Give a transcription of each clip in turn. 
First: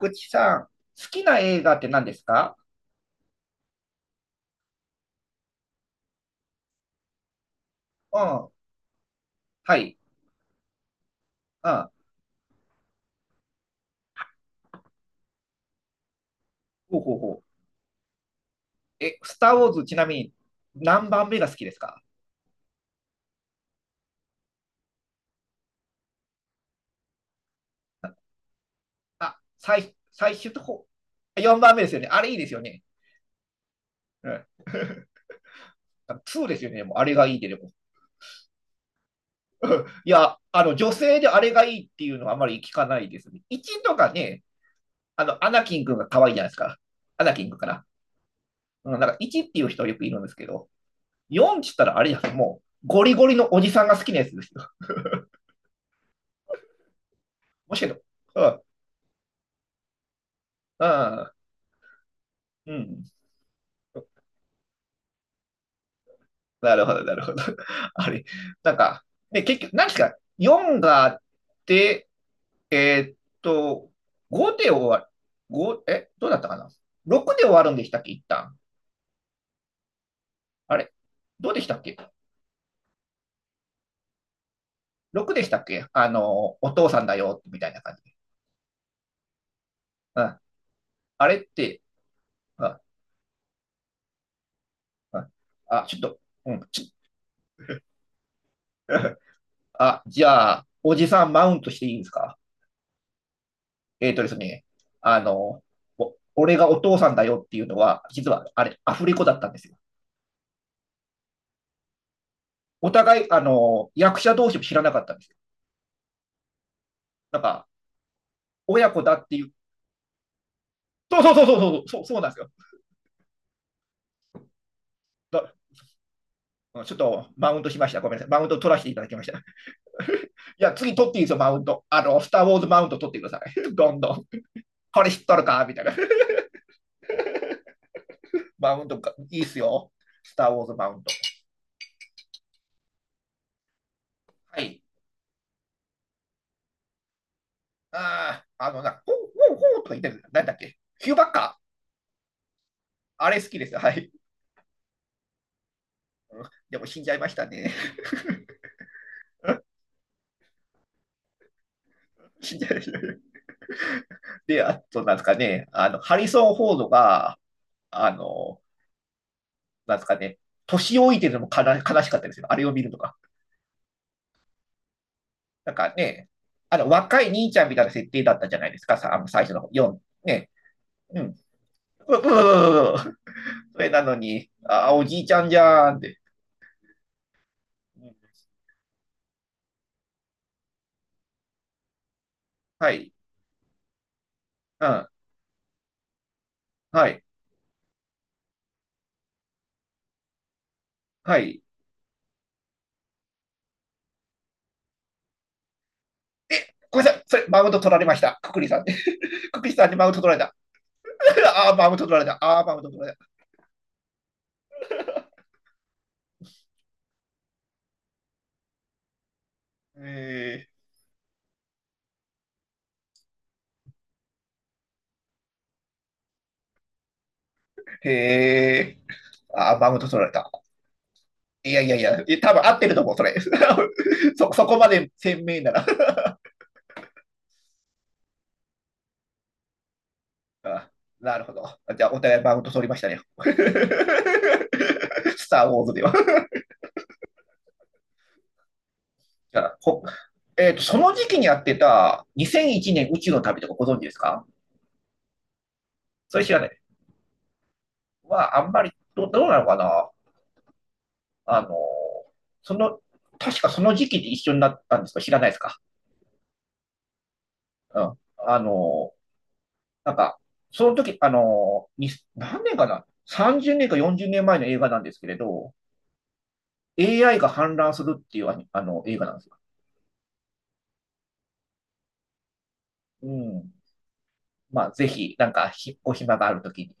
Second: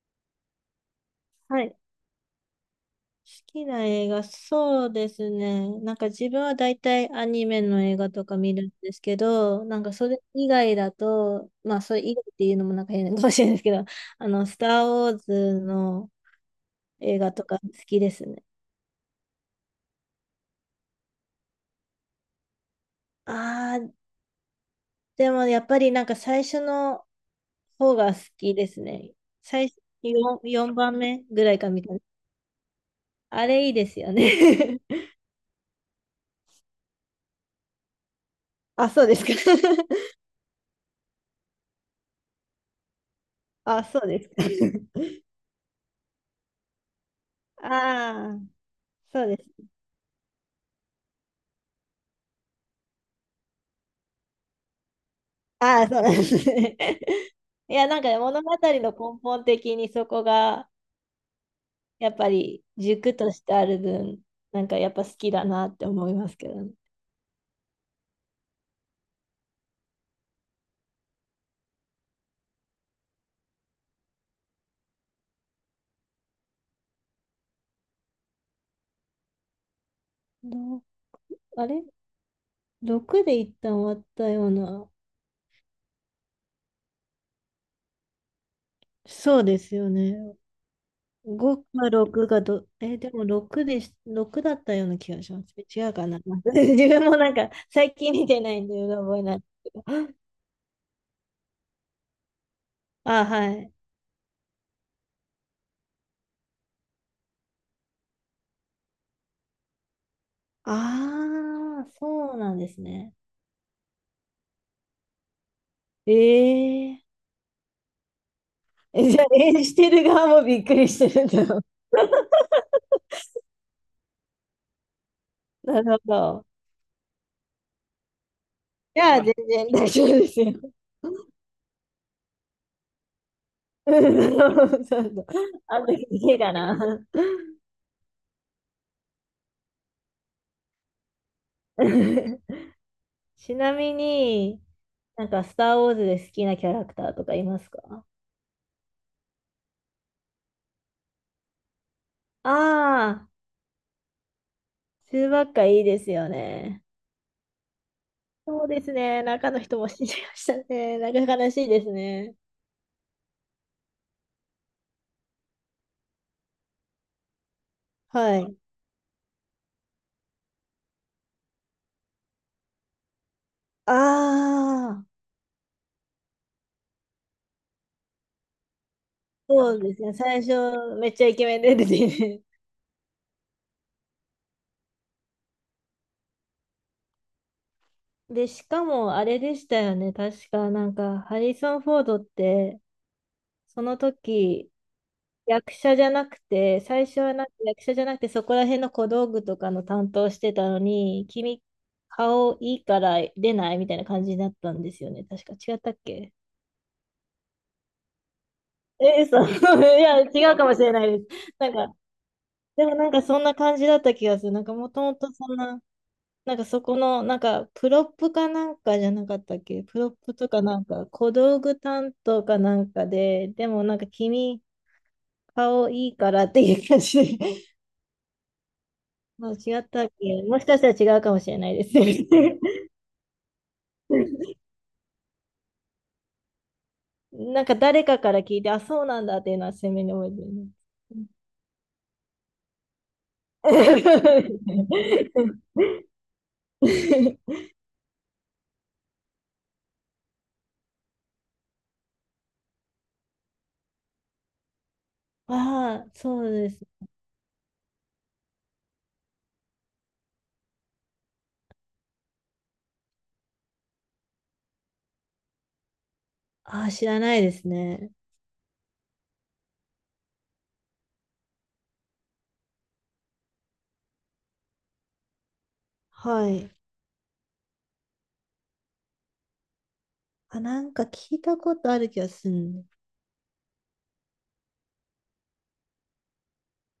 ぐちさん、好きな映はい。画って好何ですか？きな映画、そうですね。なんか自分は大体アニメの映画うとかん。見るんですけど、はなんかい。それ以外だと、うまあん。それ以外っていうのもなんか変かもしれないですけど、スター・ウォーズのほうほう映画ほとう。か好きですね。え、スター・ウォーズ、ちなみに何番目が好きですか？ああ、でもやっぱりなんか最初の方が好きですね。あ、最初、最、最4、終と4こ、番目ぐらい4か番み目でたすいよな。ね。あれいいですよね。あれいいですようん。ね。2ですよね。もうあれがいいで、でも。あ、そうですか。い や、女性であれがいいっていうのはあまり聞かないですね。1あ、とそうかですか。ね。アナキン君が可愛いじゃないですか。アナキン君 かな。ああ、うん、なんかそうで1っていす。う人よくいるんですけど、4って言ったらあれですもう、ゴリゴリのおじさんが好きなやつですよ。ああ、そうなんですね。いむしや、ろ、なんかねそ物語う、の根本的にそこが、うん、やっぱりうん。軸としてある分、なんかやっぱ好きだなって思いますけどね。なるほど、なるほど。あれ、なんか、で、結局、何ですか、4があって、えーっと、5で終わる、どうだったかな？ 6 で終わるんでしたっけ、一旦。あどれ、どうでしあたっれ け？ ?6 で一旦終わったような。6 でしたっけ？お父さんだよ、みたいな感じ。そうですよね。うん。あれっ5て、か6がうど、ん、え、でも6でし、ろくだったような気うがん。します。あ、違うちょっかな。と、う ん、自分もなんか最近見てないんで、うろ覚 えないんですけど。あ、じゃあ、おじさんマウントしていいですか？あ、はい。えっ、とですね、あの、俺がお父さんだよっていうのは、実はあれ、アフレコだったんですよ。ああ、そうなんですおね。互い、役者同士も知らなかったんですよ。ええなんか、親子え、だじゃっあ、ていう、演じてる側もびっくりしてそうるんそうそだうろう。そうそう、そうそうなん ですよ。だなるほど。ちょっとマウントしました。ごめんなさい。マウント取らせていたじだゃきまあ、し全た。い然大丈夫ですよ。や、次 取うっていいでん、すよ、マウント。スター・ウォーズマウント取ってください。どんなるどん。ほど、そうそこれ知っう、とるかみあたいのな。時いいかな。マウントがいいっすよ。スター・ウォーズマウント。ちなみはに、い。なんか、スター・ウォーズで好きなキャラクターとかいますか？ああ、あのな、ほうほうほうとか言ってる。なんだっけ、ヒューバッカー？あああれ好きですよ。はい。ー、中ばっかいいですよでね。も死んじゃいましたね。そうですね。中の 人も死んじゃいましたね。なんか悲しいですね。死んじゃいましたね。で、あと、なんですかね、ハリソン・フォードが、あはい。の、なんですかね、年老いてるのも悲しかったですよ。あれを見るとか。ああ、なんかね、若い兄ちゃんみたいな設定だったじゃないですか、さ、最初のそうですね。4。最ね、初、めっうちん。ゃうイケメンで出てうきて、ううそれなのに、ああ、おじいちゃんじゃーんって。で、しかもあれでしたよね。確かなんか、ハリソン・フォードって、はい、その時、うん、役者じゃなくて、最は初い、はなんか役者じゃなくて、そこら辺の小道具とかの担当してたのに、は君、い。顔いいから出ないみたいな感じになったんですよね。確か違ったっけ？ごめんなさい、それ、マウント取られました。くくりさんで。え、いくくりさんにマウンや、ト取られ違た。うかもしれないです。なあんあ、マウか、ント取られた。ああ、マウンでトも取らなんれた。かそんな感じだった気がする。なんかもともとそんな、なんかそこの、なんかプロップかなんかじゃなかったっけ？プロップとかえーなんか小道具担当かなんかで、でもなんか君顔いいからっていう感じで、へえ。もうあ、違っマウンたトっ取られけ？た。もしかしたら違うかもしれないいやでいすやいや、ね。多分合ってると思う、それ。そ、そこまで鮮明なら。なんか誰かから聞いて、あ、そうなんだっていうのは鮮明に覚えてるね。あ、なるほど。じゃあ、お互いマウント取りましたね。スター・ウォーズでは。じゃあ、ほえっと、その時期にやってた2001年宇宙の旅とかご存知ですか？ああ、そそれう知らなでい。す。まああんまりどうなのかな。あの、その、確かその時期で一緒になったんですか？知らないですか？ああ、知らないですうね。ん。なんか、その時、何年かな？ 30 年か40年前の映画なんですけれど、はい。AI が氾濫するっていうあの映画なんですよ。あ、なんか聞いたことある気がする。うん。まあ、ぜひ、なんか、お暇がある時に。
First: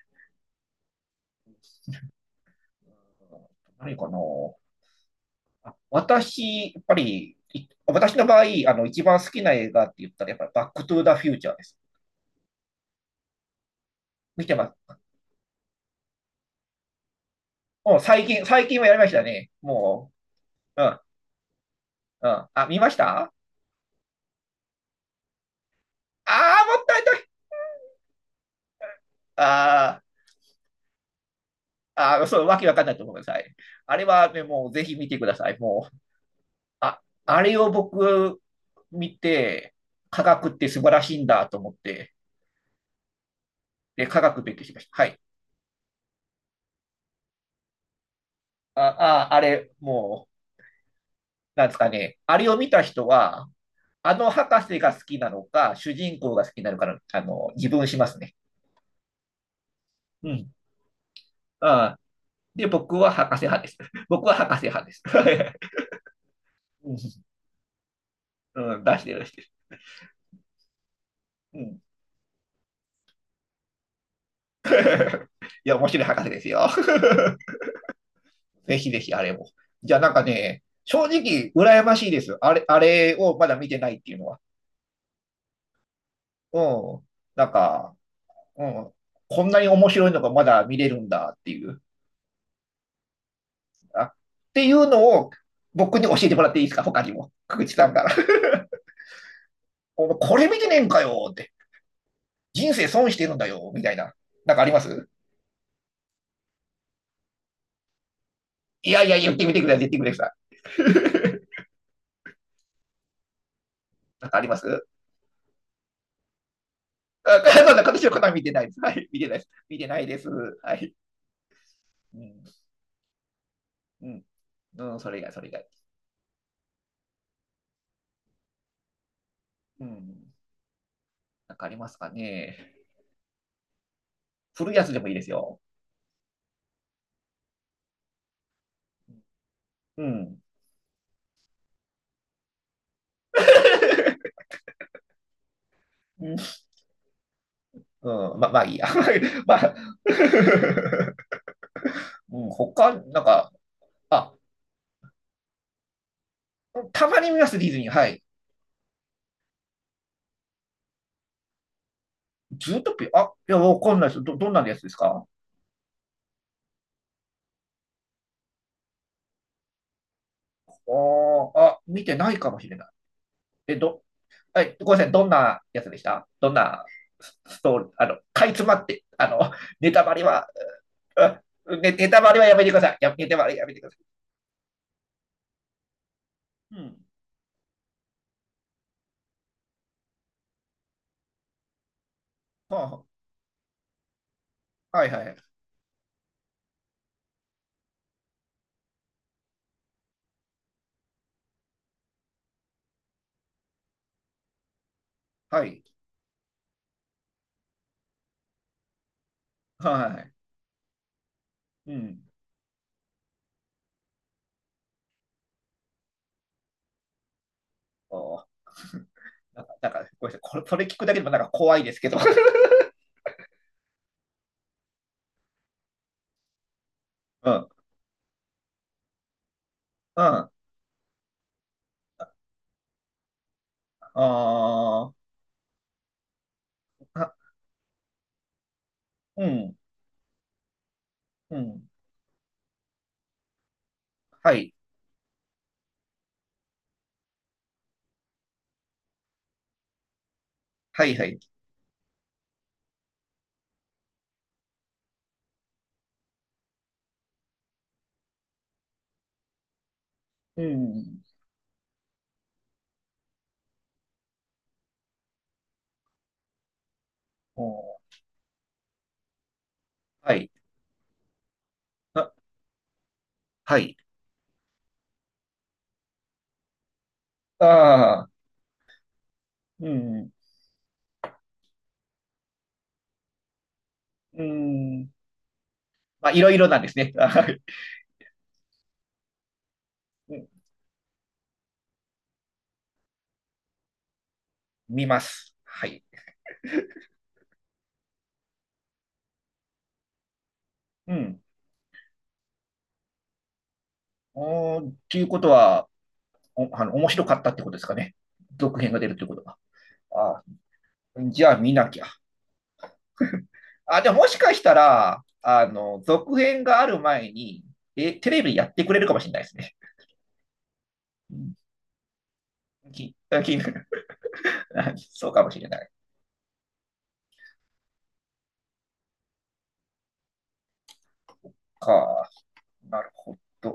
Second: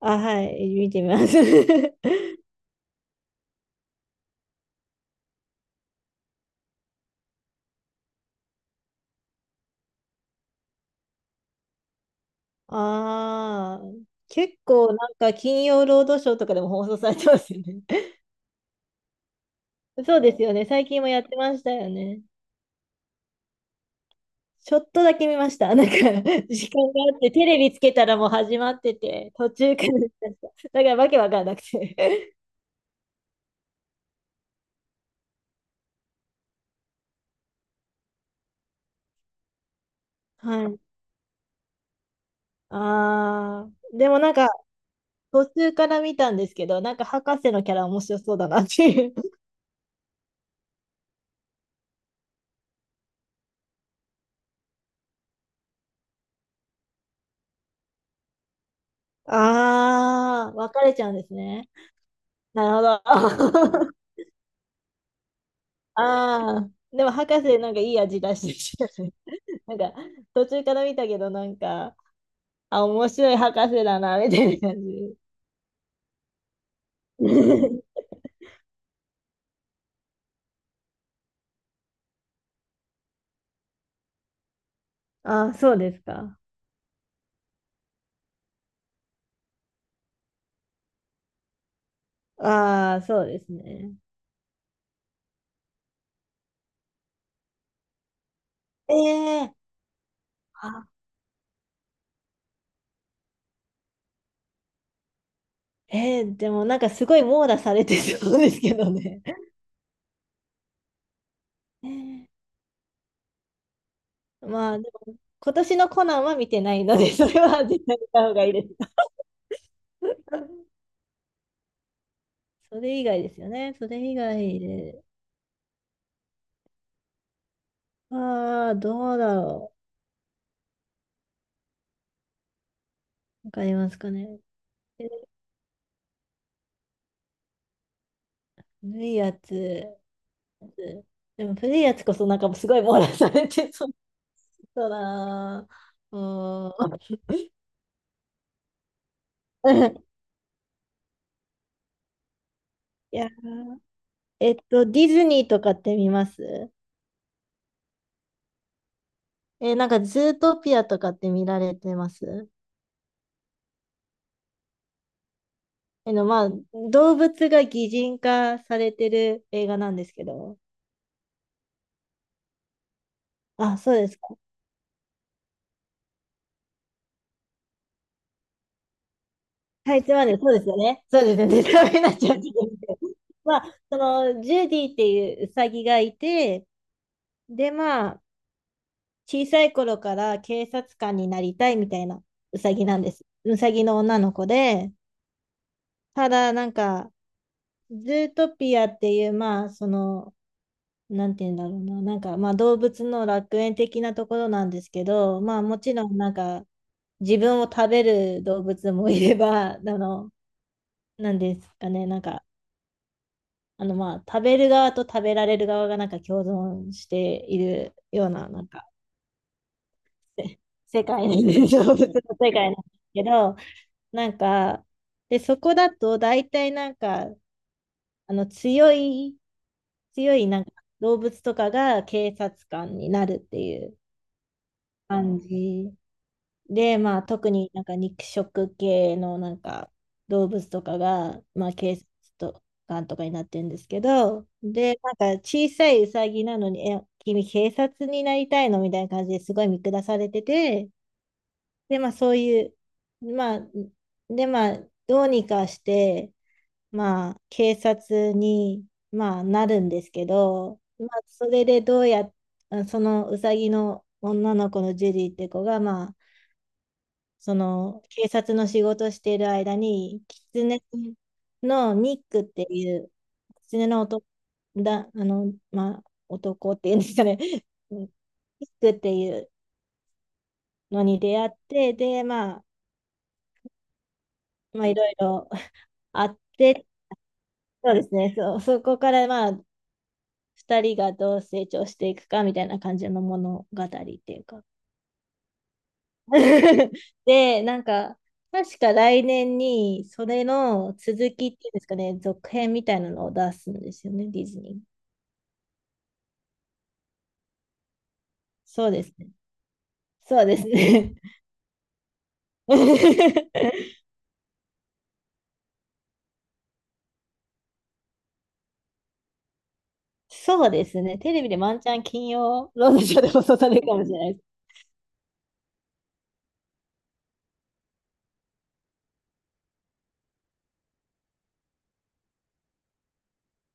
あ、はい、見てみます。うん、何かな？あ、私、やっぱり、私の場合、一番好きな映画って言ったら、やっぱりバックトゥーザフューチャーです。ああ、見て結ま構す。なんか金曜ロードショーとかでも放送されてますよね。もう最近はやりましたね。もそうですよね。う、最うん、近もやってましたよね。うん。あ、見ましたあちょっとだけ見ました。なんか、あー、時間もったがいなあっい。て、テレビつけたらもう始まってて、途中からあ見まあ。した。だからわけわかんなくあ、て。そう、わけわかんないと思うください。あれはね、もうぜひ見てください。もう、あ、あれを僕見て、科 学っはてい。素晴らしいんだと思って、ああ、で、でも科なん学か、勉強しました。はい。途中から見たんですけど、なんか博士のキャラ面白そうだなっあ、ていう。あ、あ れ、もう、なんですかね。あれを見た人は、あの博士が好きなのか、主人公が好きなのかの、自分しますね。うあん。あ、分かれちゃうんですね。あ、で、な僕るは博ほ士派です。ど。僕は博士派です。ああ、でも博 士なんかいい味出してうん、きうんて出たしてね。 る、出してる。なんか途中から見たけどなんうん。か、あ、面白い博士だな、みたいな感じ。いや、面白い博士ですよ。ぜひぜひあれも。じゃあなんかね、正直羨ましいです。あれをまだ見てないっていうのは。ああ、そうですか。うん。なんか、うん。こんなに面白いのがまだ見れるんだっていう。ああ、そうですね。あ、っていうのを僕に教えてもらっていいですか？他にも。久口さんから。ええこれ見てねえあ、んかよって。人生損してるんだよみたいな。なんかあります？でもなんかすごい網羅されてそうですけいどやいや、ね。言ってみてください。言ってみてください。えなんかあえ、りままあす？でも、今年のコナンは見てないので、そあ、れはなんだ、絶対形見のた方方見がいていなでいです。はす。い。見てないです。見てないです。は い。うん。それ以外ですよね。それう以ん。外うん、で。それ以外、それ以外。ああ、どうだろうん。なんかありますかね。う。わかりますかね。古いやつでもえいいですよ。古いやつ。うん。でも古いやつこそなんかすごい網羅されてそうだな。ううんーん。うん、まあいいや。まあ、うん、他、いなんや、か、あ、ディズニーとかって見ます？たまに見ます、ディズニー。はい。なんかズートピアとかって見られてます？ズートピア、あ、いや、わかんないです。どんなやつですか？まあ、動物が擬人化されてる映画なんですけど。ああ、見てないかもしれない。え、あ、そうですか。はい、ごめんなさい。どんなやつでした？どんなストーリー、かいつまって、ネはタい、つバレまんでは、そうですよね。そうですよね。ネタネバレにネなっタちバゃうレんはですやめてくだけさい。ど、や、ネタバレまやめあ、てくださそい。の、ジュディっていうウサギがいて、うん。で、まあ、小さい頃から警察官になりたいみたいなうさぎなんはです。うさぎの女の子で、あ、はいはい。ただなんか、ズートピアっていう、まあ、その、なんて言うんだろうな、なんか、まあ、動物の楽園的なところなんですけど、まあ、はもい。ちろん、なんか、自分を食べる動物もいれば、あはの、い。なんですかうね、なん。んか、あの、まあ、食べる側と食べられる側が、なんか、共存しているようおな、なんか、なんか、なんかごめんなさい。せこれ、それ聞世くだけで界もななんんかです、怖い で動す物けど。の 世界なんですけど、なんか、で、そこだと大体なんか、うん。うん。あの強いあなんか動物とかが警察官になるっていうあ、感じで、まああ、特になんか肉食系のうなんん。か動物とかが、うまあん。警察と官とかになってるんですけど、はい。で、なんか小さいウサギなのに、え、君警察になりたいのみたいな感じですごい見下されてて、はい、はい。で、まあそういう、まあ、で、まあどうにかして、まあ、警察に、まあ、なるんですけうど、まあ、ん。それでどうやっ、あそのうさぎの女の子のジュリーって子が、まあ、そのお警察の仕事している間に、はい。狐のニッあ、クっていう、は狐い。の男だ、あの、まあ、男っていうんですかね、ニああ、ックっていううん。のに出会って、で、まあ、ういん。ろいろあまあ、っいろいろなんて、ですね。はい。そうですね、そう、そこから、まあ、うん。 2人がどう成長していくかみたいな感じの物語っていうか。 見ます。はい。で、なんか、確か来年にそれのう続きっん。ていうんですかね、続編みたいなのを出すんですよね、ディズニおー、っー。ていうことは、お、面白かったってことですかね。続そう編がで出るすってね。ことは。そあうですね。 あ、じゃあ見なきゃ。あ、じゃあもしかしたら、続編がある前に、え、テレビやってくれるかもしれないですね。そうですね。テうレビんでワンチャン金曜ロードき、ショーで放送き、されるかもしれない そうかもしれない。か、なるほど。